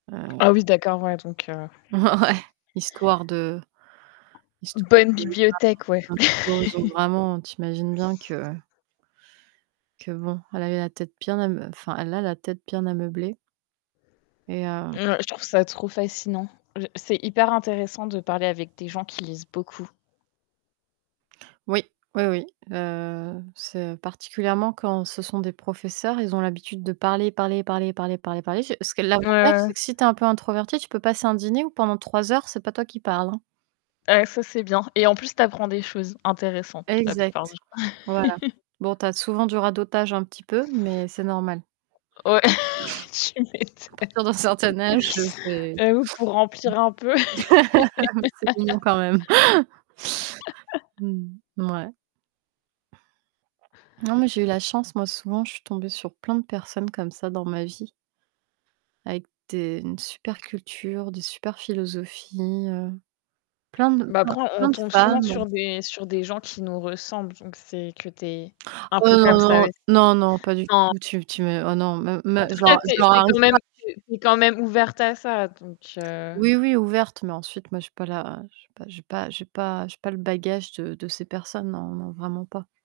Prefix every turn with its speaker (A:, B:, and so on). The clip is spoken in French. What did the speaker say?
A: Ah ouais.
B: Ah, oui d'accord. Ouais donc, heu
A: Ouais. Histoire de histoire
B: Bonne bibliothèque, ouais.
A: de l'art [unintelligible] vraiment, tu imagines bien que que bon. Elle a eu la tête bien à meu enfin, elle a la tête bien ameublée. Et heu
B: Ouais, je trouve ça trop fascinant. Je c'est hyper intéressant de parler avec des gens qui lisent beaucoup.
A: Oui. Oui oui. Heu c'est, heu, particulièrement quand ce sont des professeurs, ils ont l'habitude de parler, parler, parler, parler, parler parler. Parce que
B: Ouais,
A: l'avantage,
B: ouais.
A: c'est que si tu es un peu introverti, tu peux passer un dîner ou pendant 3 heures, c'est pas toi qui parle, hein.
B: Heu, ça, c'est bien. Et en plus, tu apprends des choses, intéressantes, la plupart
A: Exact.
B: du temps.
A: Voilà. Bon, tu as souvent du radotage un petit peu, mais c'est normal.
B: Ouais.
A: À
B: Tu m'étonnes!
A: partir d'un certain âge, heu, c'est mmh,
B: J'avoue, pour remplir un peu.
A: mais c'est mignon quand même! Mmh. Mouais. Non, mais j'ai eu la chance. Moi, souvent, je suis tombée sur plein de personnes comme ça dans ma vie. Avec des une super culture, de super philosophies, heu plein de
B: Bah,
A: plein
B: prends on
A: plein de
B: tombe souvent
A: femmes.
B: sur des sur des gens qui nous ressemblent, donc c'est que tu es un
A: Oh
B: peu
A: non,
B: comme
A: non,
B: ça
A: non! Non, non, pas du
B: [unintelligible] En
A: tout. Tu tu me oh, non, mais mais,
B: tout
A: je leur
B: cas,
A: arr
B: tu
A: je
B: es
A: leur
B: tu es
A: arrive pas à la
B: quand
A: [unintelligible]
B: même tu es quand même ouverte à ça, donc heu
A: Oui, oui, ouverte, mais ensuite, moi, j'ai pas la j'ai pas j'ai pas j'ai pas j'ai pas le bagage de de ces personnes. Non, non, vraiment pas.